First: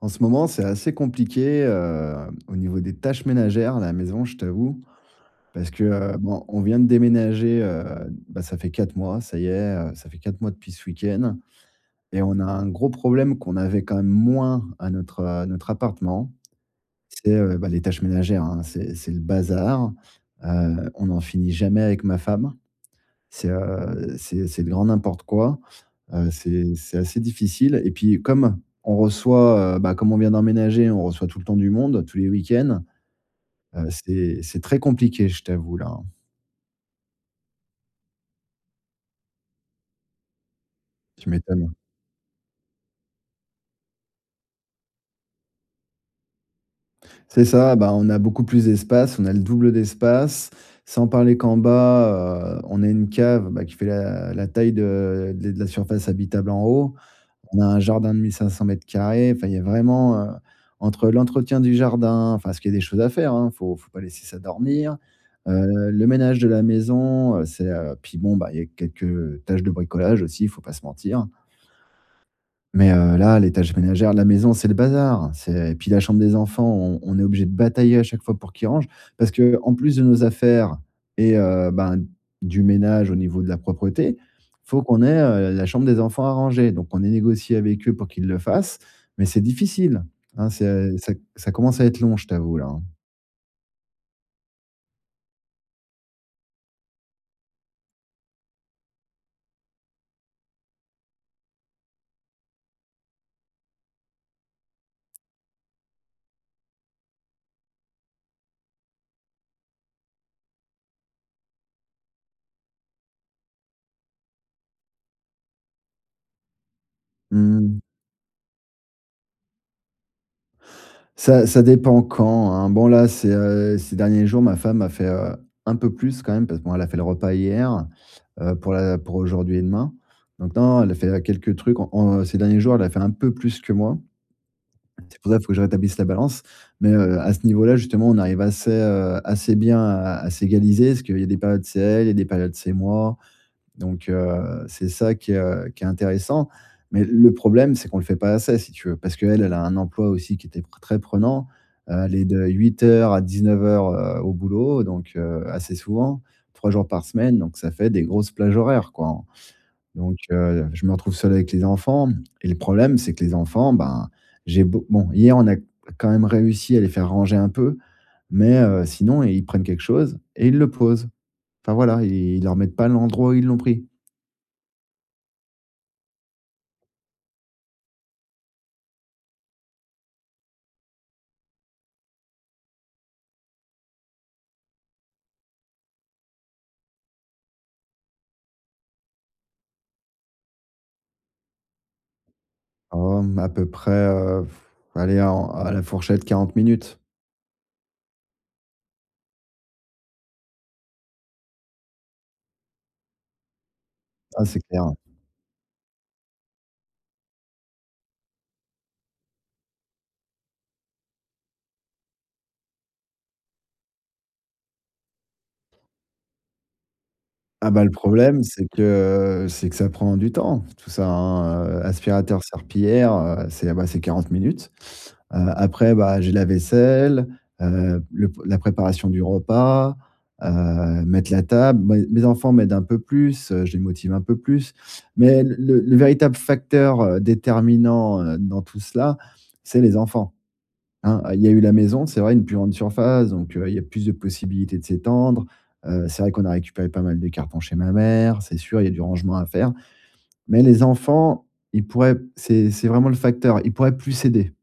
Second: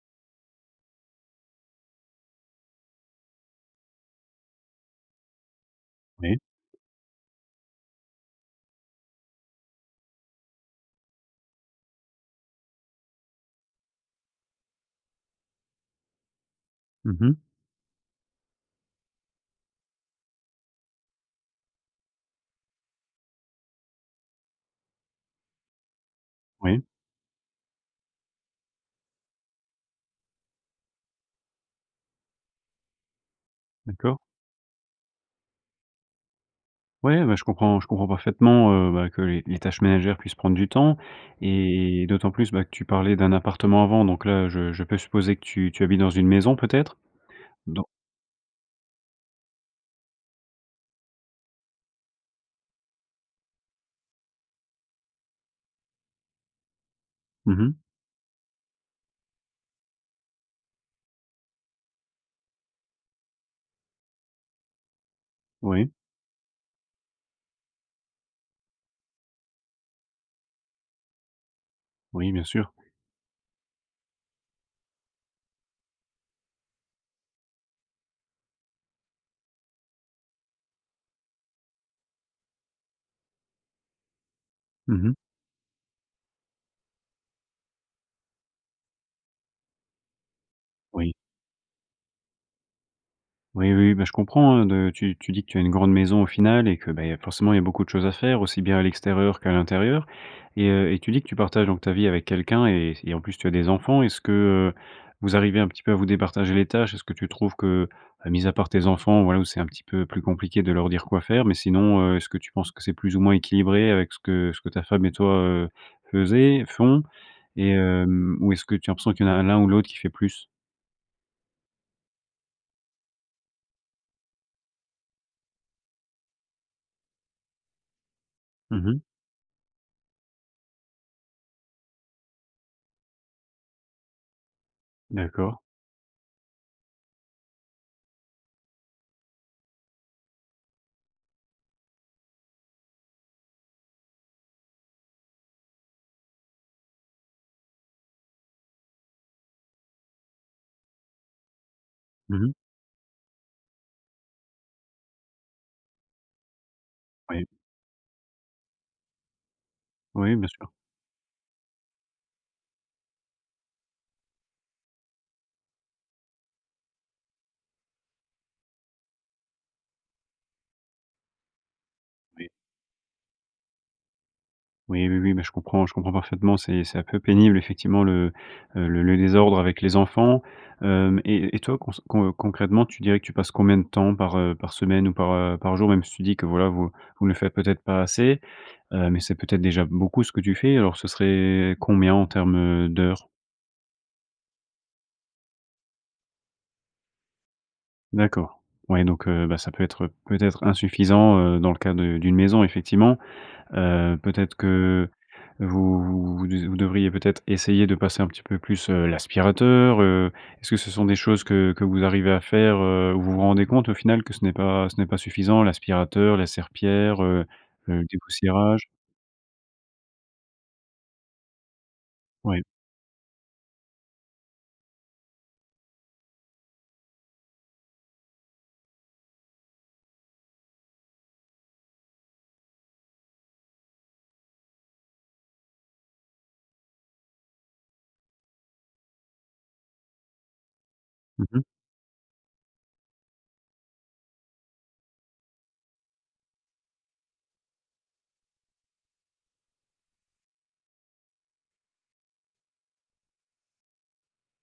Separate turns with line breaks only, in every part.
En ce moment, c'est assez compliqué, heu, au niveau des tâches ménagères à la maison, je t'avoue. Parce que, heu,
Oui.
bon, on vient de déménager, heu, bah, ça fait 4 mois. Ça y est, heu, ça fait 4 mois depuis ce week-end et on a un gros problème qu'on avait quand même moins à notre, heu, à notre appartement,
Mmh
c'est,
mmh.
heu, bah, les tâches ménagères, hein. C'est c'est le bazar, heu, on en finit jamais avec ma femme. C'est, heu, c'est c'est le grand n'importe quoi, heu, c'est
Oui.
c'est assez difficile et puis comme on reçoit, heu, bah, comme on vient d'emménager, on reçoit tout le temps du monde, tous les week-ends. Heu,
D'accord.
c'est c'est très compliqué, je t'avoue là.
Ouais, ben je comprends je comprends parfaitement, heu, bah, que les les tâches ménagères puissent prendre du temps
Tu m'étonnes.
et d'autant plus, bah, que tu parlais d'un appartement avant, donc là je je peux supposer que tu tu habites dans une maison peut-être?
C'est ça,
Don
bah, on a beaucoup plus d'espace, on a le double d'espace, sans parler qu'en bas, heu, on a une cave, bah, qui fait la la taille de de les de la surface habitable en haut.
Mmh
On a
mmh.
un jardin de 1500 m², enfin il y a vraiment, heu, entre l'entretien du jardin, enfin, ce qu'il y a des choses à faire hein, faut faut pas laisser ça dormir,
Oui.
heu, le ménage de la maison, heu, c'est, heu, puis bon, bah, il y a quelques, heu, tâches de bricolage aussi, faut pas se mentir.
Oui, bien sûr.
Mais, heu, là les tâches ménagère de la maison, c'est le bazar, c'est et puis la chambre des enfants, on on est obligé de batailler à chaque fois pour qu'ils rangent. Parce qu'en plus de nos affaires et heu, ben, du ménage au niveau de la propreté, il faut
Mmh
qu'on
mmh.
ait, heu, la chambre des enfants à ranger. Donc on a négocié avec eux pour qu'ils le fassent, mais c'est difficile, hein c'est à
Oui.
ça c ça commence à être long, je t'avoue là hein.
Oui, oui, bah, je comprends, heu, de tu tu dis que tu as une grande maison au final et que, beh, il y a forcément il y a beaucoup de choses à faire aussi bien à l'extérieur qu'à l'intérieur et heu, et tu dis que tu partages donc ta vie avec quelqu'un et et en plus tu as des enfants. Est-ce que, heu, vous arrivez un petit peu à vous départager les tâches? Est-ce que tu trouves que, heu, mis à part tes enfants, voilà, où c'est un petit peu plus compliqué de leur dire quoi faire mais sinon, heu, est-ce que tu penses que c'est plus ou moins équilibré avec ce que ce que ta femme et toi, heu, faisez, font,
Mmh
et
mh.
hem, ou est-ce que tu as l'impression qu'il y en a l'un ou l'autre qui fait plus?
Ça ça dépend quand, hein, bon là c'est, heu, ces derniers jours ma femme a fait, heu, un peu plus quand même parce que bon, elle a fait le repas hier, heu, pour
Mmh
la
mh.
pour aujourd'hui et demain. Donc non, elle a fait quelques trucs en en ces derniers jours, elle a fait un peu plus que moi. T c'est pour ça il faut que
D'accord.
je rétablisse la balance, mais, heu, à ce niveau là justement, on arrive assez, heu, assez bien à à s'égaliser parce qu'il y a des périodes c'est elle, il y a des périodes c'est moi. Donc, heu, c'est ça qui est, heu, qui est intéressant, mais le problème, c'est qu'on le fait pas assez si tu veux, parce qu'elle, elle a un emploi aussi qui était p très prenant, heu, elle est
Mmh
de
mh.
8:00 à 19:00 heu, au boulot donc, heu, assez souvent. 3 jours par semaine
Oui.
donc ça fait des grosses plages horaires, quoi. Donc,
Oui, bien
heu,
sûr.
je me retrouve seul avec les enfants, et le problème c'est que les enfants, ben, j'ai beau bon hier on a quand même réussi à les faire ranger un peu, mais heu, sinon ils prennent quelque chose et ils le posent. Enfin, voilà, ils
Oui.
le remettent pas à l'endroit où ils l'ont pris.
Oui, oui, oui, mais je comprends je comprends parfaitement c'est c'est un peu pénible effectivement le, heu, le le désordre avec les enfants. Hem et et toi cons con heu, concrètement tu dirais que tu passes combien de temps par, heu, par semaine ou par, heu, par jour même si tu dis que voilà vous vous ne faites peut-être pas assez, heu, mais c'est peut-être déjà beaucoup ce que tu fais. Alors ce serait combien en terme, heu,
Oh,
d'heures?
mmh, à peu près, heu, f allez à en à la fourchette, 40 minutes.
D'accord, ouais donc, heu, bah, ça peut être, heu, peut-être insuffisant, heu, dans le cas de d'une maison effectivement. Heu,
Ah,
peut-être
c'est clair, ouais.
que vous vous vous diz vous devriez peut-être essayer de passer un petit peu plus, heu, l'aspirateur, heu, est-ce que ce sont des choses que que vous arrivez à faire, heu, où vous vous rendez compte au final que ce n'est pas ce n'est pas suffisant l'aspirateur, la serpillère, heu,
Ah bah, le
le
problème, c'est
dépoussiérage?
que, heu, c'est que ça prend du temps tout ça, hein, heu, aspirateur,
Oui.
serpillière, heu, c'est, ben, c'est 40 minutes. Heu, après bah j'ai la vaisselle, heu, le p la préparation du repas, heu, mettre la table. Moi et mes enfants m'aident un peu plus, heu, je les motive un peu plus mais l le le véritable facteur, heu, déterminant, heu, dans tout cela, c'est les enfants. Hein, heu, il
Mmh
y a eu
mh.
la maison, c'est vrai, une plus grande surface donc, heu, il y a plus de possibilités de s'étendre. Heu, c'est vrai qu'on a récupéré pas mal de cartons chez ma mère, c'est sûr il y a du rangement à faire. Mais les enfants, ils pourraient, c'est c'est vraiment le facteur, ils pourraient plus aider.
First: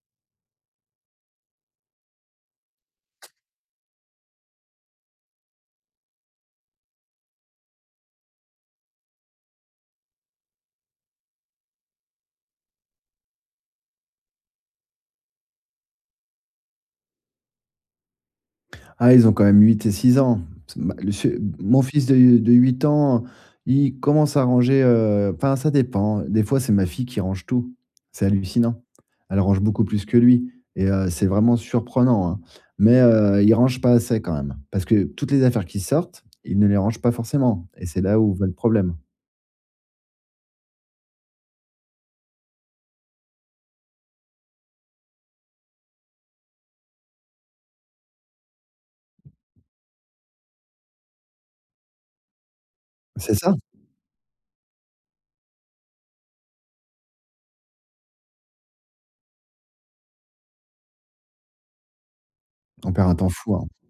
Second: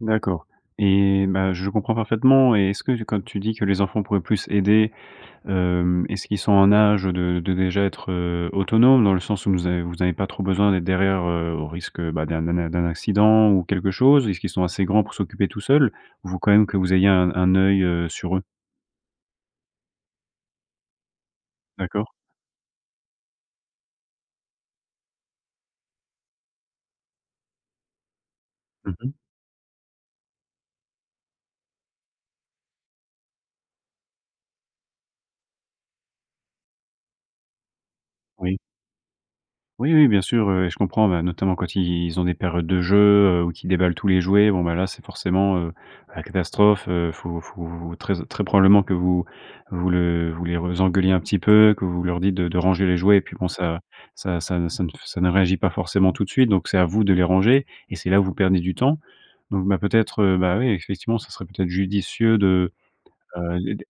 D'accord et bah, je comprends parfaitement et est-ce que tu quand tu dis que les enfants pourraient plus aider, hem. Est-ce qu'ils sont en âge de de déjà être, heu, autonome dans le sens où nous av vous avez pas trop besoin d'être derrière, heu, au risque, bah, d'un d'un d'un d'un accident ou quelque chose? Est-ce qu'ils sont assez grands pour s'occuper tous seuls? Ou vous quand même que vous ayez un un œil, heu, sur eux?
Ah, ils ont quand même 8 et 6 ans. C'est ma le ch m mon fils
D'accord.
de, heu, de 8 ans, il commence à ranger, heu, enfin, ça dépend. Des fois, c'est ma fille qui range tout. C'est hallucinant.
Mmh mh.
Elle range beaucoup plus que lui et heu, c'est vraiment surprenant, hein. Mais, heu, ils rangent pas assez quand même, parce que toutes les affaires qu'ils sortent, ils ne les rangent pas forcément et c'est là où va le
Oui.
problème.
Oui, oui, bien sûr, heu et je comprends. Bah, notamment quand ils ont des périodes de jeux, heu, ou qu'ils déballent tous les jouets. Bon, bah, là, c'est forcément, heu, la catastrophe, heu, faut faut très très probablement que vous vous le vous les re les engueuliez un petit peu, que vous leur dites de de ranger les jouets et puis,
C'est
bon,
ça!
ça ça ça ne ça ne réagit pas forcément tout de suite, donc c'est à vous de les ranger et c'est là où vous perdez du temps. Donc bah, peut-être, heu, bah oui, effectivement, ça serait peut-être judicieux de,
On perd un temps
heu
fou, hein.
heu, de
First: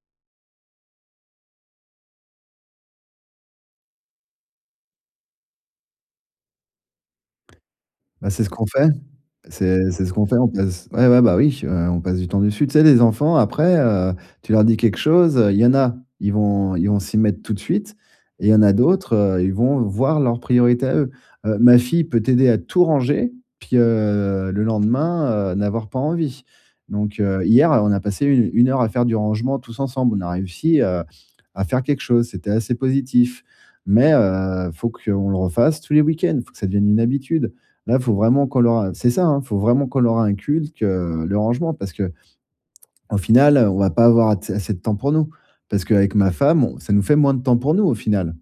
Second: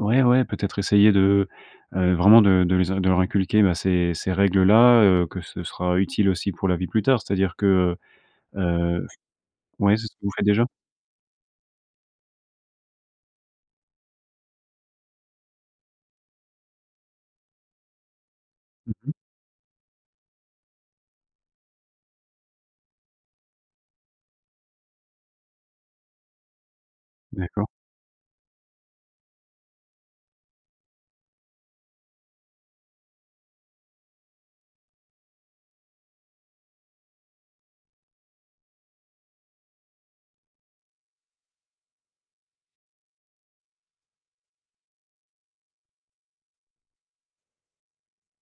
ouais, ouais. Peut-être essayer de, heu heu, vraiment de de les in de leur inculquer, bah, ces ces règles-là, heu, que ce sera utile aussi pour la vie plus tard, c'est-à-dire que,
Bah, c'est ce
heu
qu'on fait.
heu
C'est
ouais.
c'est
C'est ce
ce
que
qu'on
vous
fait,
faites
on
déjà?
passe ouais, ouais, bah oui. Heu, on passe du temps dessus. Tu sais, les enfants après, heu, tu leur dis quelque chose, heu, il y en a, ils vont ils vont s'y mettre tout de suite et il y en a
Mmh mh.
d'autres, heu, ils vont voir leurs priorités à eux. Heu, ma fille peut t'aider à tout ranger, puis, heu, le lendemain, heu, n'avoir pas envie. Donc, heu,
D'accord.
hier, on a passé u une heure à faire du rangement tous ensemble. On a réussi à à faire quelque chose, c'était assez positif. Mais, heu, faut qu'on le refasse tous les week-ends, faut que ça devienne une habitude. Là, faut vraiment qu'on leur, heu c'est ça, hein, faut vraiment qu'on leur inculque, heu, le rangement parce qu'au final, heu, on va pas avoir att assez de temps pour nous, parce qu'avec ma femme, ça nous fait moins de temps pour nous, au final.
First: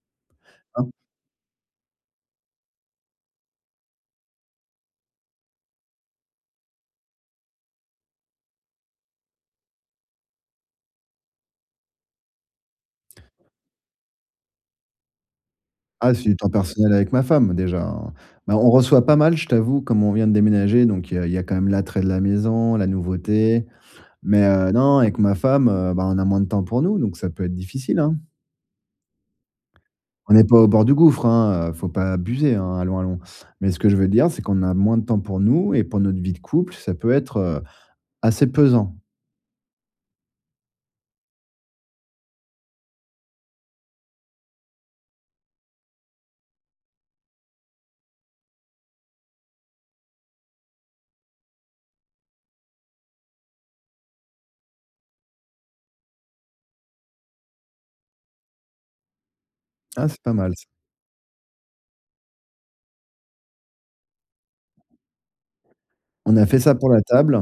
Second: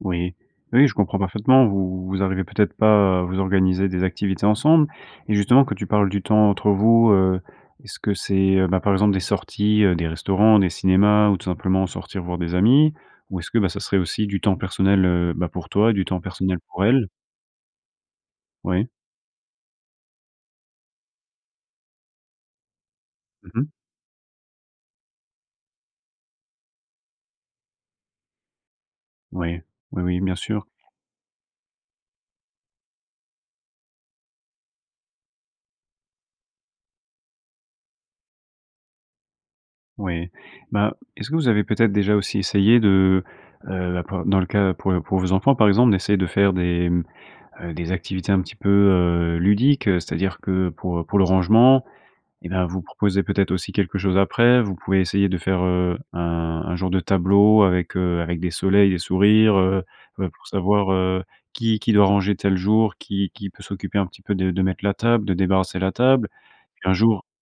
Oui. Oui,
[unintelligible]
je comprends parfaitement. Vous vous arrivez peut-être pas à vous organiser des activités ensemble et justement, quand tu parles du temps entre vous, heu, est-ce que c'est, heu, bah, par exemple des sorties, heu, des restaurants, des cinémas ou tout simplement sortir voir des amis? Ou est-ce que, bah, ça serait aussi du temps personnel, heu, ben, pour toi et du
Ah,
temps
c'est du temps
personnel pour
personnel
elle?
avec ma femme, déjà, hein. Mais on
Oui.
reçoit pas mal, je t'avoue, comme on vient de déménager, donc il y a il y a quand même l'attrait de la maison, la
Mmh
nouveauté.
mh.
Mais, heu, non, avec ma femme, heu, ben, on a moins de temps pour nous, donc ça peut être difficile, hein.
Ouais, oui, oui, bien
On n'est pas
sûr.
au bord du gouffre, hein, heu, faut pas abuser, hein, allons, allons. Mais ce que je veux dire, c'est qu'on a moins de temps pour nous et pour notre vie de couple, ça peut être, heu, assez pesant.
Ouais. Bah, est-ce que vous avez, peut-être, déjà aussi essayé de, heu, b p dans le cas pour pour vos enfants par exemple, d'essayer de faire des, mmh, heu, des activités un petit peu, heu, ludique, c'est-à-dire que pour pour le rangement, eh ben, vous proposez peut-être aussi quelque chose après. Vous pouvez essayer de faire, heu, un un genre de tableau avec, heu, avec des soleils, des sourires, heu,
Ah, c'est
ben,
pas
pour
mal ça.
savoir, heu, qui qui doit ranger tel jour, qui qui peut s'occuper un petit peu de de mettre la table, de débarrasser la table
On a fait ça
et
pour
un
la
jour
table.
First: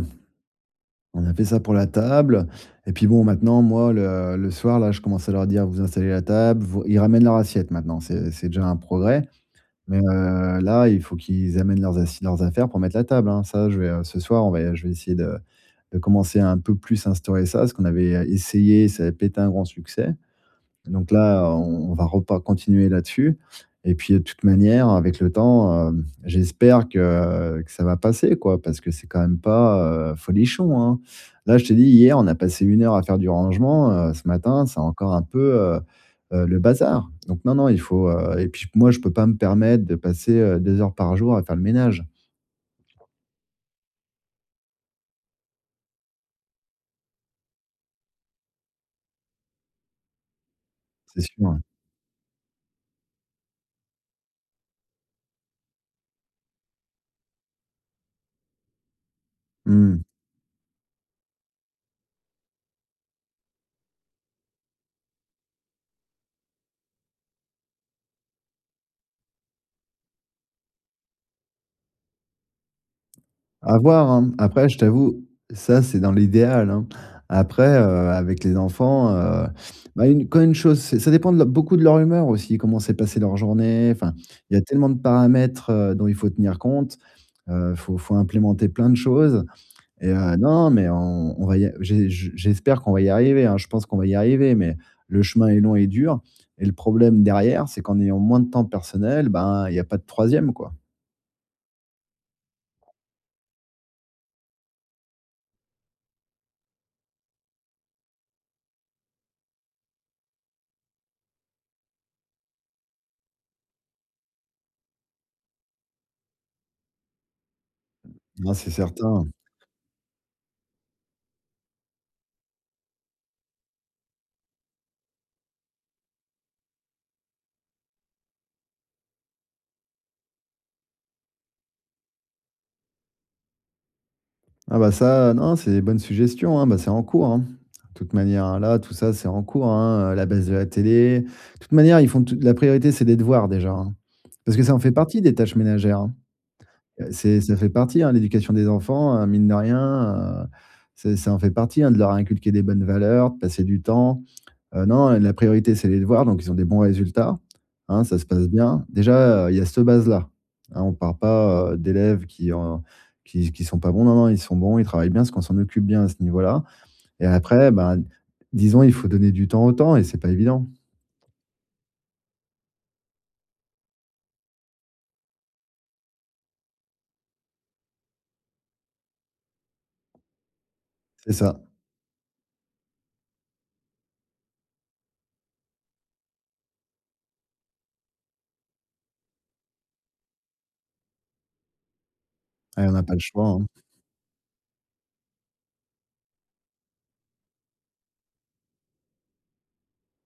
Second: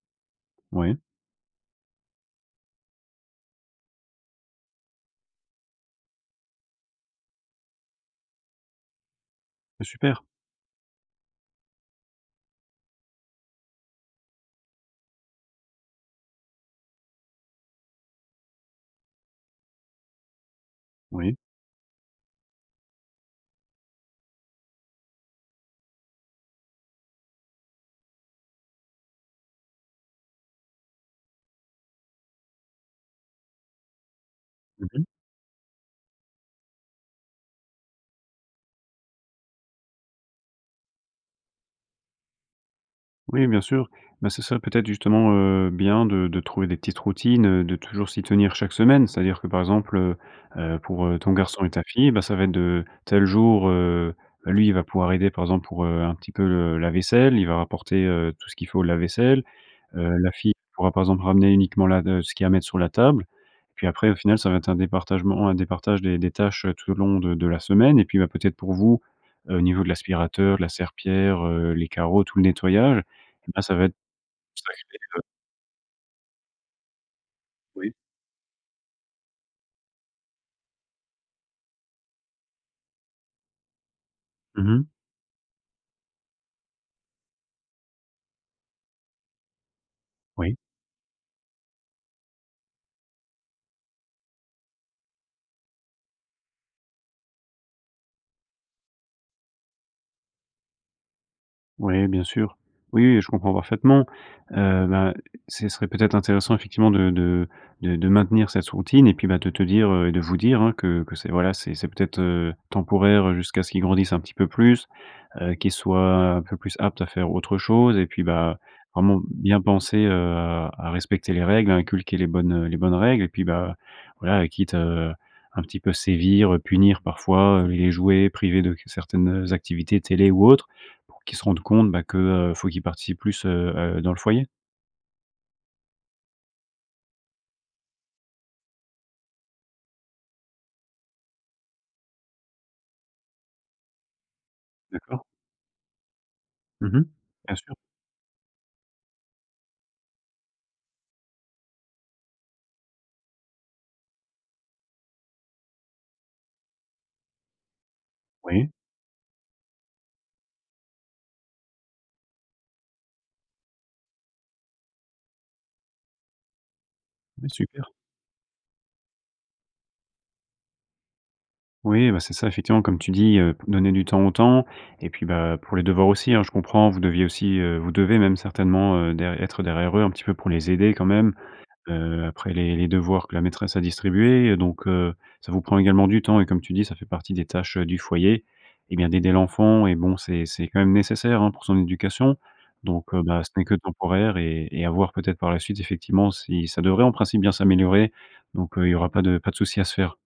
Ouais.
On a fait ça pour la table et puis, bon, maintenant moi, le le soir là, je commence à leur dire: «Vous installez la table, vous» ils ramènent leur assiette maintenant, c'est c'est déjà un progrès.
Heu,
Mais,
super.
heu, là, il faut qu'ils amènent leurs assi leurs affaires, pour mettre la table, hein, ça je vais ce soir on va je vais essayer de de commencer un peu plus à instaurer ça, ce qu'on avait essayé, ça avait pas été un grand succès. Donc
Oui.
là, on on va repa continuer là dessus et puis toute manière avec le temps, heu, j'espère que, heu, que ça va passer quoi, parce que c'est quand même pas, heu, folichon, hein. Là, je t'ai dit hier, on a passé une heure à faire du rangement, heu, ce matin, c'est
Mmh mh.
encore un peu, heu heu le bazar. Donc, non, non, il faut, heu, et puis ch moi, je peux pas me permettre de passer, heu, 2 heures par jour, à faire le ménage.
Oui, bien sûr. Bah ce serait peut-être justement, heu, bien de de trouver des petites routines, heu, de toujours s'y tenir chaque semaine, c'est-à-dire que par exemple, heu, pour, heu,
C'est
ton
sûr.
garçon et ta fille, bah, ça va être de tel jour, heu, lui il va pouvoir aider par exemple pour, heu, un petit peu le la vaisselle, il va rapporter, heu, tout ce qu'il faut au lave-vaisselle.
Mmh mh.
Heu, la fille pourra par exemple ramener uniquement la de ce qu'il y a à mettre sur la table. Puis après au final, ça va être un départage un départage des des tâches tout au long de de la semaine. Et puis, bah, peut-être pour vous, heu, au niveau de l'aspirateur, de la serpillère, heu, les carreaux, tout le nettoyage, eh bah, ça
À
va être
voir, hein, m après je
[unintelligible]
t'avoue, ça c'est dans l'idéal, hein. Après,
Oui.
heu, avec les enfants, heu, bah, une quand une chose, c'est ça dépend de l beaucoup de leur humeur aussi. Comment s'est passé leur journée? Enfin, il y a
Mmh mh.
tellement de paramètres, heu, dont, il faut tenir compte. Heu, faut faut implémenter plein de choses et heu,
Oui.
non, non, mais on on va y a j'ai j'espère qu'on va y arriver hein, je pense qu'on va y arriver, mais le chemin est long et dur. Et le problème derrière, c'est qu'en ayant moins de temps personnel, ben il y a pas de 3e, quoi.
Oui, bien sûr! Oui et je comprends parfaitement, heu, bah, ce serait peut-être intéressant, effectivement, de de de de maintenir cette routine et puis, bah, de te dire, heu et de vous dire, hein, que que c'est, voilà, c'est c'est peut-être, heu, temporaire, heu, jusqu'à ce qu'ils grandissent un petit peu plus, heu, qu'ils soient un peu plus aptes à faire autre chose et puis,
Ah,
bah,
c'est
vraiment
certain.
bien penser, heu, à respecter les règles, à inculquer les bonnes les bonnes règles et puis ,bah, voilà, quitte, heu, un petit peu sévir, heu, punir parfois, les jouets, privés de certaines, heu, activités, télé ou autres, pour qu'ils se rendent compte, bah, que, heu, faut qu'ils participent plus, heu heu, dans le foyer?
Ah bah ça, heu, non, c'est des bonnes suggestions, hein, bah, c'est en cours, hein. De toute manière, heu, là, tout ça, c'est en cours, hein, heu, la baisse de la télé. De toute manière, ils font tout la priorité, c'est des devoirs déjà, hein. Parce que ça en fait partie
D'accord.
des tâches ménagères, hein,
Mmh mh.
heu, c'est
Bien
ça fait
sûr.
partie hein, l'éducation des enfants heu mine de rien heu, c'est ça en fait partie hein, de leur inculquer des bonnes valeurs, passer du temps, heu, non, la priorité c'est les devoirs donc ils ont des bons résultats, hein, ça se passe
Oui.
bien. Déjà, heu, il y a cette base là, hein, on parle pas, heu, d'élèves qui ont qui qui sont pas bons. Non, non, ils sont bons, ils travaillent bien parce qu'on s'en occupe bien à ce niveau là et
Mais
après,
super.
bah, disons, il faut donner du temps au temps et c'est pas évident.
Oui, bah, c'est ça. Effectivement, comme tu dis, heu, p donner du temps au temps et puis, bah, pour les devoirs aussi, hein, je comprends, vous deviez aussi, heu, vous devez même certainement, heu, der être derrière eux un petit peu pour les aider quand
C'est
même,
ça.
heu, après les les devoirs que la maîtresse a distribués. Heu, donc, heu, ça vous prend également du temps et comme tu dis, ça fait partie des tâches heu, du foyer, eh bien, d'aider l'enfant et bon, c'est c'est quand même nécessaire, hein, pour son éducation.
Et on n'a
Donc,
pas le
heu, bah,
choix,
ce n'est
hein.
que temporaire et et à voir peut-être par la suite. Effectivement, si ça devrait en principe bien s'améliorer donc, heu, il y aura pas de pas de souci à se faire.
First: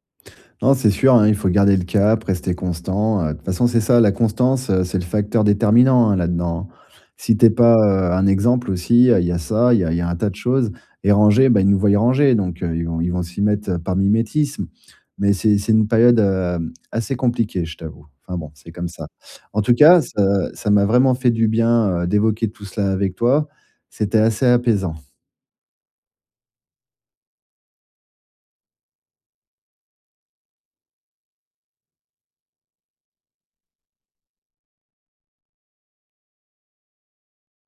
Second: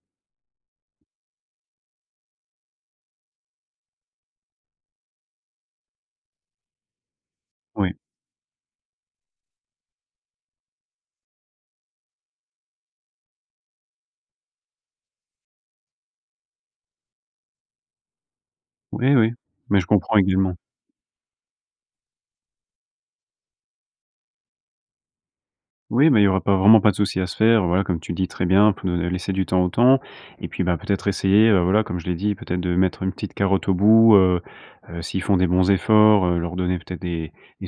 Non, c'est sûr, hein, il faut garder le cap, rester constant, heu. Toute façon, c'est ça la constance, heu, c'est le facteur déterminant, hein, là dedans, hein. Si tu es pas,
Oui.
heu, un exemple aussi, il y a il y a ça, il y a il y a un tas de choses et ranger ben ils nous voient ranger donc, heu, ils vont ils vont s'y mettre, heu, par mimétisme. Mais c'est c'est une période, hem, assez compliquée, je t'avoue. Enfin bon, c'est comme ça.
Oui, oui,
En tout
mais je
cas,
comprends
ça
également.
ça m'a vraiment fait du bien, heu, d'évoquer tout cela avec toi, c'était assez apaisant.
Oui, mais il y aura pas vraiment pas de souci à se faire. Voilà, comme tu dis très bien, p heu, laisser du temps au temps et puis, bah, peut-être essayer, heu, voilà, comme je l'ai dit peut-être de mettre une petite carotte au bout, heu heu, s'ils font des bons efforts, heu, leur donner peut-être des des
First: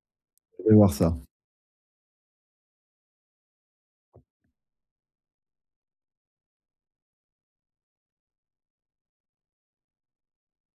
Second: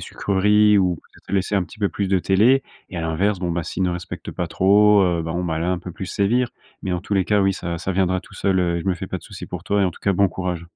Je vais
sucreries
voir
ou
ça.
peut-être laisser un petit peu plus de télé et à l'inverse, bon, bah, s'ils ne respectent pas trop, heu, bon, bah, là, un peu plus sévir. Mais, en tous les cas, oui, ça ça viendra tout seul, heu et je me fais pas de souci pour toi et en tout cas, bon courage.